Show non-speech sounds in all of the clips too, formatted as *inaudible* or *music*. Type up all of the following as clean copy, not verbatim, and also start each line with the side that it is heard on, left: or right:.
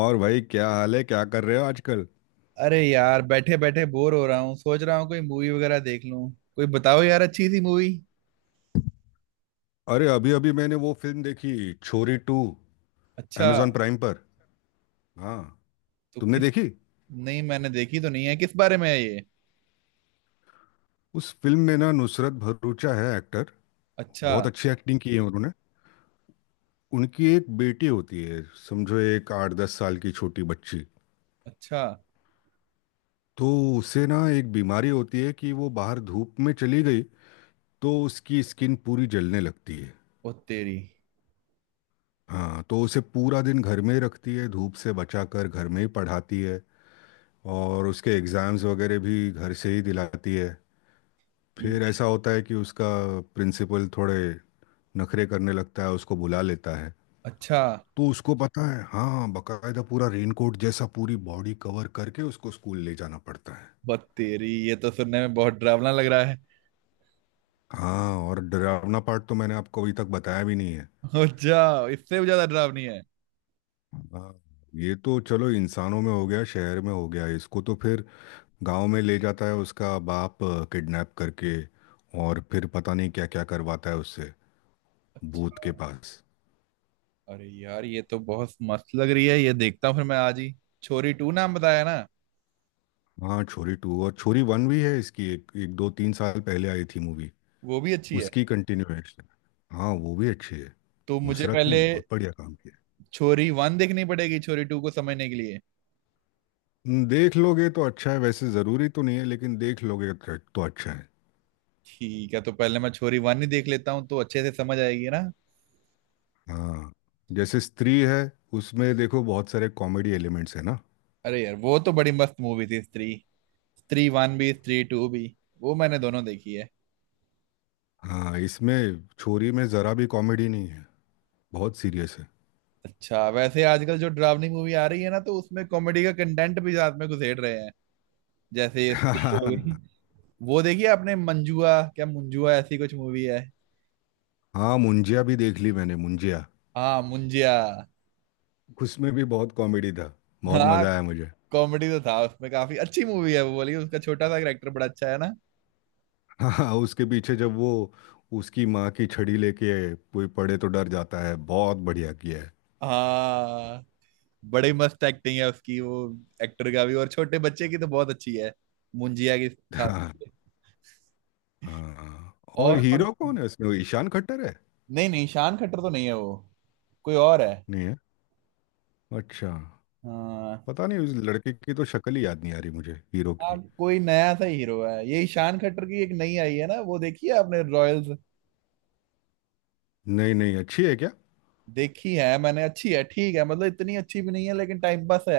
left: और भाई, क्या हाल है? क्या कर रहे हो आजकल?
right: अरे यार, बैठे बैठे बोर हो रहा हूँ। सोच रहा हूँ कोई मूवी वगैरह देख लूँ। कोई बताओ यार अच्छी सी मूवी।
left: अरे, अभी अभी मैंने वो फिल्म देखी, छोरी टू
right: अच्छा,
left: amazon प्राइम पर। हाँ,
right: तो
left: तुमने
right: किस?
left: देखी?
right: नहीं, मैंने देखी तो नहीं है, किस बारे में है ये?
left: उस फिल्म में ना नुसरत भरूचा है एक्टर।
right: अच्छा।
left: बहुत अच्छी एक्टिंग की है उन्होंने। उनकी एक बेटी होती है। समझो, एक 8-10 साल की छोटी बच्ची।
right: अच्छा।
left: तो उसे ना एक बीमारी होती है कि वो बाहर धूप में चली गई तो उसकी स्किन पूरी जलने लगती है।
right: ओ तेरी।
left: हाँ, तो उसे पूरा दिन घर में ही रखती है, धूप से बचाकर घर में ही पढ़ाती है। और उसके एग्ज़ाम्स वगैरह भी घर से ही दिलाती है। फिर
right: ये-
left: ऐसा होता है कि उसका प्रिंसिपल थोड़े नखरे करने लगता है, उसको बुला लेता है।
right: अच्छा।
left: तो उसको पता है हाँ, बकायदा पूरा रेनकोट जैसा पूरी बॉडी कवर करके उसको स्कूल ले जाना पड़ता है।
right: बत तेरी, ये तो सुनने में बहुत डरावना लग रहा है।
left: हाँ, और डरावना पार्ट तो मैंने आपको अभी तक बताया भी नहीं है।
right: *laughs* अच्छा, इससे भी ज्यादा डरावनी है?
left: हाँ। ये तो चलो इंसानों में हो गया शहर में हो गया, इसको तो फिर गांव में ले जाता है उसका बाप, किडनैप करके। और फिर पता नहीं क्या क्या करवाता है उससे, भूत
right: अच्छा।
left: के पास।
right: अरे यार, ये तो बहुत मस्त लग रही है, ये देखता हूँ फिर मैं आज ही। छोरी टू नाम बताया ना?
left: हाँ, छोरी टू और छोरी वन भी है इसकी, एक एक 2-3 साल पहले आई थी मूवी।
right: वो भी अच्छी है?
left: उसकी कंटिन्यूएशन। हाँ, वो भी अच्छी है।
right: तो मुझे
left: नुसरत ने
right: पहले
left: बहुत बढ़िया काम किया।
right: छोरी वन देखनी पड़ेगी छोरी टू को समझने के लिए।
left: न, देख लोगे तो अच्छा है वैसे, ज़रूरी तो नहीं है लेकिन देख लोगे तो अच्छा है।
right: ठीक है, तो पहले मैं छोरी वन ही देख लेता हूँ तो अच्छे से समझ आएगी ना।
left: हाँ। जैसे स्त्री है, उसमें देखो बहुत सारे कॉमेडी एलिमेंट्स है ना।
right: अरे यार, वो तो बड़ी मस्त मूवी थी स्त्री। स्त्री वन भी, स्त्री टू भी, वो मैंने दोनों देखी है।
left: हाँ, इसमें छोरी में ज़रा भी कॉमेडी नहीं है, बहुत सीरियस है।
right: अच्छा, वैसे आजकल जो डरावनी मूवी आ रही है ना तो उसमें कॉमेडी का कंटेंट भी साथ में घुसेड़ रहे हैं। जैसे ये स्त्री हो
left: *laughs*
right: गई। वो देखी है आपने मंजुआ, क्या मुंजुआ, ऐसी कुछ मूवी है?
left: हाँ, मुंजिया भी देख ली मैंने, मुंजिया।
right: हाँ, मुंजिया।
left: उसमें भी बहुत कॉमेडी था, बहुत
right: हाँ,
left: मज़ा आया मुझे।
right: कॉमेडी तो था उसमें, काफी अच्छी मूवी है वो। बोलिए, उसका छोटा सा कैरेक्टर बड़ा अच्छा है ना?
left: हाँ, उसके पीछे जब वो उसकी माँ की छड़ी लेके कोई पड़े तो डर जाता है, बहुत बढ़िया किया है।
right: हाँ, बड़ी मस्त एक्टिंग है उसकी। वो एक्टर का भी, और छोटे बच्चे की तो बहुत अच्छी है मुंजिया की खास।
left: हाँ। हाँ हाँ। और
right: और कौन-
left: हीरो कौन है इसमें, वो ईशान खट्टर है?
right: नहीं नहीं, शान खट्टर तो नहीं है वो, कोई और है।
left: नहीं है। अच्छा।
right: हाँ।
left: पता नहीं, उस लड़के की तो शक्ल ही याद नहीं आ रही मुझे, हीरो की।
right: कोई नया सा हीरो है। यही शान खट्टर की एक नई आई है ना, वो देखी है आपने रॉयल्स?
left: नहीं नहीं, अच्छी है क्या?
right: देखी है मैंने, अच्छी है, ठीक है, मतलब इतनी अच्छी भी नहीं है लेकिन टाइम पास है।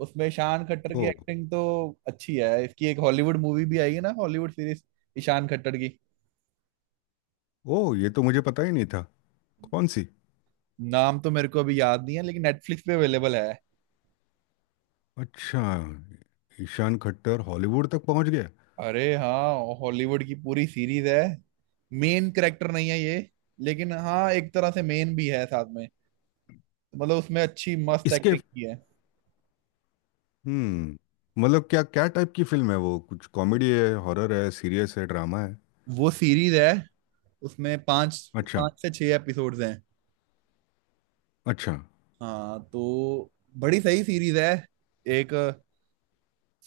right: उसमें शान खट्टर
left: ओ।
right: की एक्टिंग तो अच्छी है। इसकी एक हॉलीवुड मूवी भी आई है ना, हॉलीवुड सीरीज, ईशान खट्टर की।
left: ओ, ये तो मुझे पता ही नहीं था। कौन सी?
right: नाम तो मेरे को अभी याद नहीं है लेकिन नेटफ्लिक्स पे अवेलेबल है।
left: अच्छा। ईशान खट्टर हॉलीवुड तक पहुंच गया।
right: अरे हाँ, हॉलीवुड की पूरी सीरीज है। मेन करेक्टर नहीं है ये, लेकिन हाँ एक तरह से मेन भी है साथ में। मतलब उसमें अच्छी मस्त
left: इसके
right: एक्टिंग की है।
left: मतलब क्या क्या टाइप की फिल्म है वो? कुछ कॉमेडी है? हॉरर है? सीरियस है? ड्रामा है?
right: वो सीरीज है, उसमें पांच
left: अच्छा।
right: पांच से छह एपिसोड्स हैं।
left: अच्छा।
right: हाँ तो बड़ी सही सीरीज है। एक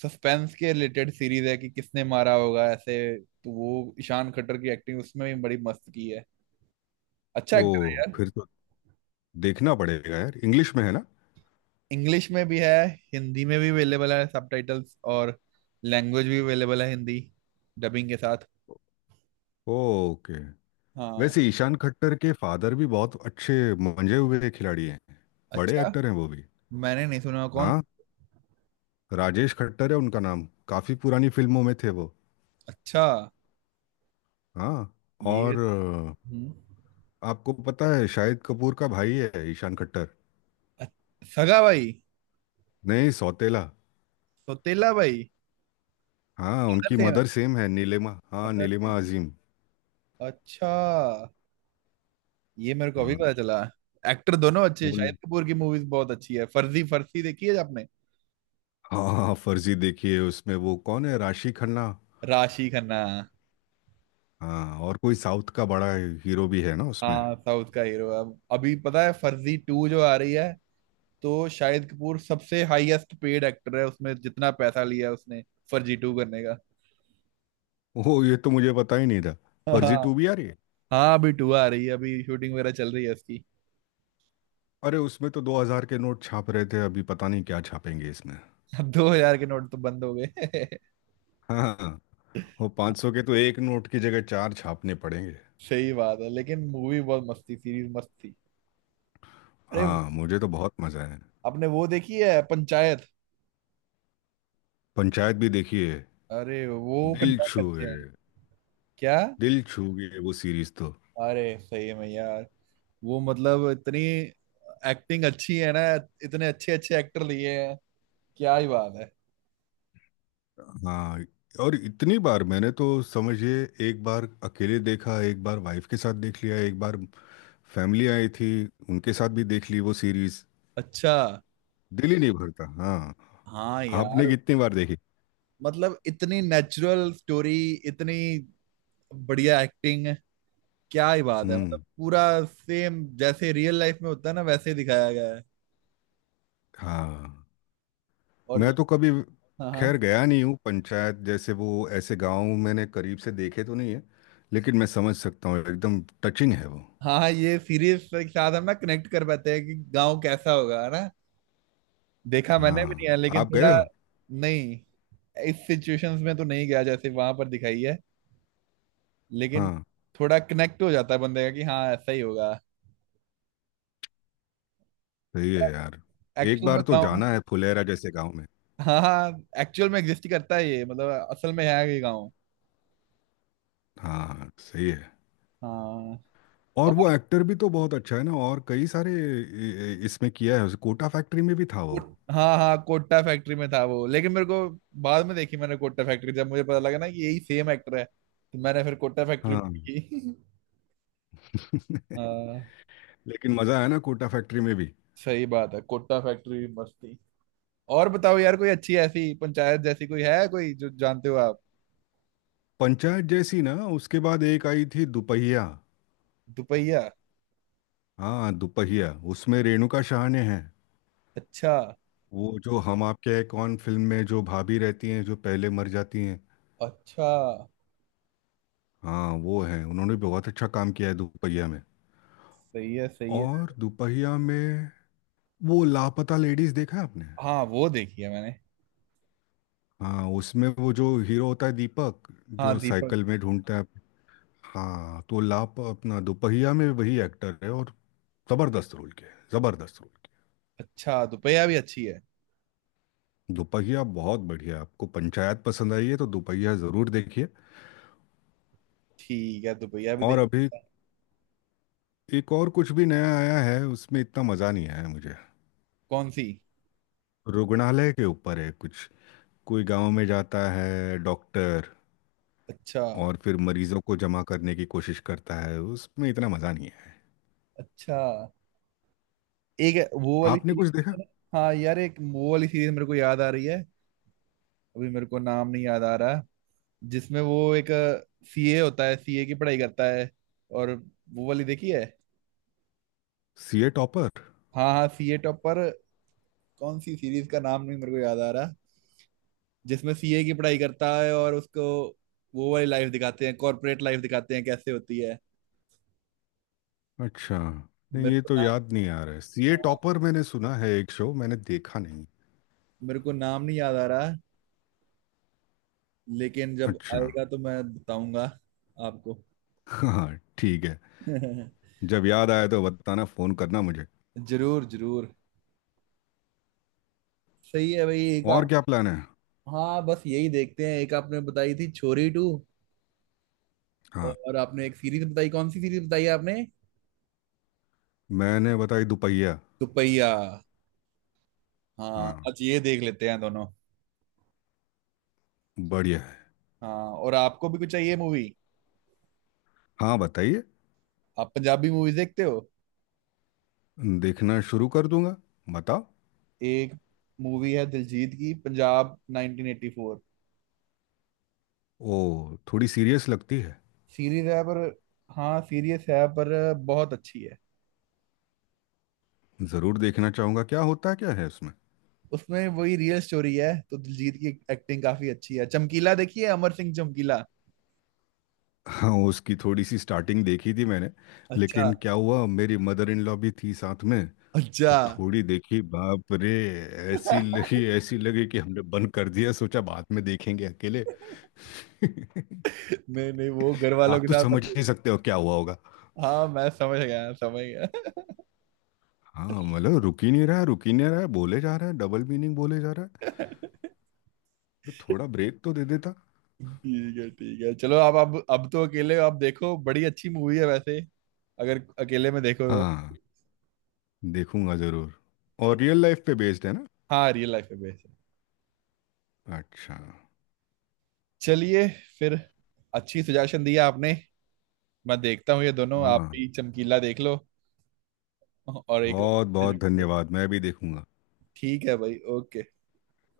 right: सस्पेंस के रिलेटेड सीरीज है कि किसने मारा होगा ऐसे। तो वो ईशान खट्टर की एक्टिंग उसमें भी बड़ी मस्त की है। अच्छा
left: ओ,
right: एक्टर है यार।
left: फिर तो देखना पड़ेगा यार। इंग्लिश में है ना?
right: इंग्लिश में भी है, हिंदी में भी अवेलेबल है सबटाइटल्स, और लैंग्वेज भी अवेलेबल है हिंदी डबिंग के साथ।
left: ओके।
right: हाँ।
left: वैसे ईशान खट्टर के फादर भी बहुत अच्छे मंजे हुए खिलाड़ी हैं, बड़े
right: अच्छा।
left: एक्टर हैं वो भी।
right: मैंने नहीं सुना, कौन?
left: हाँ। राजेश खट्टर है उनका नाम, काफी पुरानी फिल्मों में थे वो।
right: अच्छा।
left: हाँ।
right: ये।
left: और
right: हम्म,
left: आपको पता है शाहिद कपूर का भाई है ईशान खट्टर?
right: अ- सगा भाई?
left: नहीं, सौतेला।
right: सौतेला भाई।
left: हाँ,
right: भगत
left: उनकी
right: सिंह है,
left: मदर सेम है नीलिमा, हाँ,
right: भगत सिंह।
left: नीलिमा अजीम।
right: अच्छा, ये मेरे को अभी
left: हाँ।
right: पता चला। एक्टर दोनों अच्छे हैं।
left: वो-
right: शाहिद कपूर की मूवीज बहुत अच्छी है। फर्जी फर्जी देखी है आपने?
left: हाँ, हाँ, फर्जी देखिए, उसमें वो कौन है, राशि खन्ना।
right: राशि खन्ना।
left: हाँ, और कोई साउथ का बड़ा हीरो भी है ना उसमें।
right: हाँ, साउथ का हीरो। अब अभी पता है फर्जी टू जो आ रही है, तो शाहिद कपूर सबसे हाईएस्ट पेड एक्टर है उसमें। जितना पैसा लिया उसने फर्जी टू करने का।
left: ओह, ये तो मुझे पता ही नहीं था।
right: *laughs* हाँ।
left: फर्जी टू भी आ रही है।
right: हाँ अभी टू आ रही है, अभी शूटिंग वगैरह चल रही है उसकी।
left: अरे, उसमें तो 2000 के नोट छाप रहे थे, अभी पता नहीं क्या छापेंगे इसमें।
right: अब *laughs* दो हजार के नोट तो बंद हो गए।
left: हाँ। वो 500 के तो एक नोट की जगह चार छापने पड़ेंगे।
right: *laughs* सही बात है, लेकिन मूवी बहुत मस्त थी, सीरीज मस्त थी। अरे
left: हाँ, मुझे तो बहुत मजा आया।
right: आपने वो देखी है पंचायत?
left: पंचायत भी देखिए।
right: अरे वो
left: दिल
right: कंटेंट अच्छे
left: छूए,
right: हैं। क्या?
left: दिल छू गए वो सीरीज तो।
right: अरे सही में यार, वो मतलब इतनी एक्टिंग अच्छी है ना, इतने अच्छे अच्छे एक्टर लिए हैं, क्या ही बात है।
left: हाँ, और इतनी बार मैंने तो समझिए, एक बार अकेले देखा, एक बार वाइफ के साथ देख लिया, एक बार फैमिली आई थी उनके साथ भी देख ली वो सीरीज।
right: अच्छा।
left: दिल ही नहीं भरता। हाँ,
right: हाँ
left: आपने
right: यार,
left: कितनी बार देखी?
right: मतलब इतनी नेचुरल स्टोरी, इतनी बढ़िया एक्टिंग, क्या ही बात है। मतलब
left: हम्म।
right: पूरा सेम जैसे रियल लाइफ में होता है ना वैसे ही दिखाया गया है।
left: हाँ,
right: और ज-
left: मैं तो कभी
right: हाँ हाँ।
left: खैर गया नहीं हूँ पंचायत जैसे, वो ऐसे गांव मैंने करीब से देखे तो नहीं है, लेकिन मैं समझ सकता हूँ, एकदम टचिंग है वो।
right: हाँ हाँ, ये सीरीज के साथ हम ना कनेक्ट कर पाते हैं कि गांव कैसा होगा, है ना? देखा मैंने भी नहीं
left: हाँ।
right: है लेकिन
left: आप गए
right: थोड़ा।
left: हो?
right: नहीं, इस सिचुएशंस में तो नहीं गया जैसे वहां पर दिखाई है, लेकिन
left: हाँ।
right: थोड़ा कनेक्ट हो जाता है बंदे का कि हाँ ऐसा ही होगा
left: सही है यार, एक
right: एक्चुअल
left: बार
right: में
left: तो
right: गाँव।
left: जाना है फुलेरा जैसे गांव में।
right: हाँ हाँ, एक्चुअल में एग्जिस्ट करता है ये, मतलब असल में है ये गाँव।
left: हाँ, सही है।
right: हाँ।
left: और
right: और
left: वो एक्टर भी तो बहुत अच्छा है ना, और कई सारे इसमें किया है, उस कोटा फैक्ट्री में भी था वो।
right: कोट- हाँ हाँ, कोट्टा फैक्ट्री में था वो, लेकिन मेरे को बाद में देखी मैंने कोट्टा फैक्ट्री। जब मुझे पता लगा ना कि यही सेम एक्टर है तो मैंने फिर कोट्टा फैक्ट्री
left: हाँ।
right: देखी। *laughs*
left: *laughs*
right: हाँ।
left: लेकिन मजा आया ना कोटा फैक्ट्री में भी।
right: सही बात है, कोट्टा फैक्ट्री भी मस्त थी। और बताओ यार, कोई अच्छी ऐसी पंचायत जैसी कोई है, कोई जो जानते हो आप?
left: पंचायत जैसी ना, उसके बाद एक आई थी दुपहिया।
right: दुपहिया।
left: हाँ, दुपहिया। उसमें रेणुका शाह ने है,
right: अच्छा।
left: वो जो हम आपके हैं कौन फिल्म में जो भाभी रहती हैं जो पहले मर जाती हैं।
right: अच्छा।
left: हाँ, वो है, उन्होंने बहुत अच्छा काम किया है दुपहिया में।
right: सही है सही है।
left: और दुपहिया में वो, लापता लेडीज देखा है आपने?
right: हाँ वो देखी है मैंने।
left: हाँ, उसमें वो जो हीरो होता है दीपक,
right: हाँ
left: जो
right: दीपक।
left: साइकिल में ढूंढता है। हाँ, तो लाप अपना दुपहिया में वही एक्टर है, और जबरदस्त रोल किया है, जबरदस्त रोल।
right: अच्छा, दुपहिया भी अच्छी है?
left: दोपहिया बहुत बढ़िया, आपको पंचायत पसंद आई है तो दोपहिया ज़रूर देखिए।
right: ठीक है, दुपहिया भी
left: और
right: देख।
left: अभी एक और कुछ भी नया आया है, उसमें इतना मज़ा नहीं आया मुझे।
right: कौन सी?
left: रुग्णालय के ऊपर है कुछ, कोई गांव में जाता है डॉक्टर
right: अच्छा।
left: और फिर मरीजों को जमा करने की कोशिश करता है, उसमें इतना मज़ा नहीं है।
right: अच्छा। एक है- वो वाली
left: आपने कुछ देखा?
right: सीरीज। हाँ यार, एक वो वाली सीरीज मेरे को याद आ रही है। अभी मेरे को नाम नहीं याद आ रहा। जिसमें वो एक सीए होता है, सीए की पढ़ाई करता है, और वो वाली देखी है?
left: CA topper?
right: हाँ हाँ, सीए टॉपर। कौन सी सीरीज का नाम नहीं मेरे को याद आ रहा जिसमें सीए की पढ़ाई करता है और उसको वो वाली लाइफ दिखाते हैं, कॉर्पोरेट लाइफ दिखाते हैं कैसे होती है।
left: अच्छा। नहीं,
right: मेरे
left: ये
right: को
left: तो
right: ना,
left: याद नहीं आ रहा है, सीए
right: हाँ,
left: टॉपर मैंने सुना है, एक शो, मैंने देखा नहीं।
right: मेरे को नाम नहीं याद आ रहा, लेकिन जब
left: अच्छा।
right: आएगा तो मैं बताऊंगा आपको।
left: हाँ। ठीक है।
right: *laughs*
left: जब याद आया तो बताना, फ़ोन करना मुझे।
right: जरूर जरूर। सही है भाई। एक
left: और
right: आप,
left: क्या प्लान है?
right: हाँ बस यही देखते हैं। एक आपने बताई थी छोरी टू,
left: हाँ,
right: और आपने एक सीरीज बताई, कौन सी सीरीज बताई आपने?
left: मैंने बताई दुपहिया।
right: दुपहिया। हाँ,
left: हाँ।
right: आज ये देख लेते हैं दोनों।
left: बढ़िया है।
right: हाँ, और आपको भी कुछ चाहिए मूवी?
left: हाँ, बताइए,
right: आप पंजाबी मूवीज देखते हो?
left: देखना शुरू कर दूंगा, बताओ।
right: एक मूवी है दिलजीत की, पंजाब 1984।
left: ओ, थोड़ी सीरियस लगती है।
right: सीरीज है पर, हाँ सीरीज है पर, बहुत अच्छी है।
left: ज़रूर देखना चाहूँगा, क्या होता क्या है उसमें?
right: उसमें वही रियल स्टोरी है तो दिलजीत की एक्टिंग काफी अच्छी है। चमकीला देखिए, अमर सिंह चमकीला।
left: हाँ, उसकी थोड़ी सी स्टार्टिंग देखी थी मैंने,
right: अच्छा।
left: लेकिन क्या हुआ, मेरी मदर इन लॉ भी थी साथ में,
right: अच्छा।
left: तो थोड़ी देखी, बाप रे,
right: *laughs*
left: ऐसी लगी कि हमने बंद कर दिया, सोचा बाद में देखेंगे अकेले। *laughs*
right: नहीं नहीं, वो घर वालों
left: आप
right: के
left: तो
right: साथ मत
left: समझ ही
right: देखना।
left: सकते हो क्या हुआ।
right: हाँ, मैं समझ गया समझ गया।
left: हाँ, मतलब रुक ही नहीं रहा है, रुक ही नहीं रहा है, बोले जा रहा है, डबल मीनिंग बोले जा रहा है, तो थोड़ा ब्रेक तो दे देता।
right: ठीक है ठीक है, चलो आप अब तो अकेले आप देखो। बड़ी अच्छी मूवी है वैसे, अगर अकेले में देखो तो।
left: हाँ, देखूंगा जरूर। और रियल लाइफ पे बेस्ड है ना?
right: हाँ रियल लाइफ पे बेस्ड है।
left: अच्छा।
right: चलिए फिर, अच्छी सजेशन दिया आपने। मैं देखता हूँ ये दोनों। आप
left: हाँ,
right: भी चमकीला देख लो, और एक
left: बहुत बहुत
right: और
left: धन्यवाद, मैं भी देखूंगा।
right: ठीक है भाई, ओके।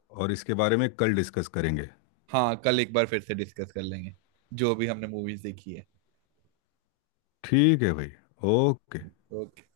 left: और इसके बारे में कल डिस्कस करेंगे।
right: हाँ, कल एक बार फिर से डिस्कस कर लेंगे जो भी हमने मूवीज देखी है।
left: ठीक है भाई। ओके।
right: ओके।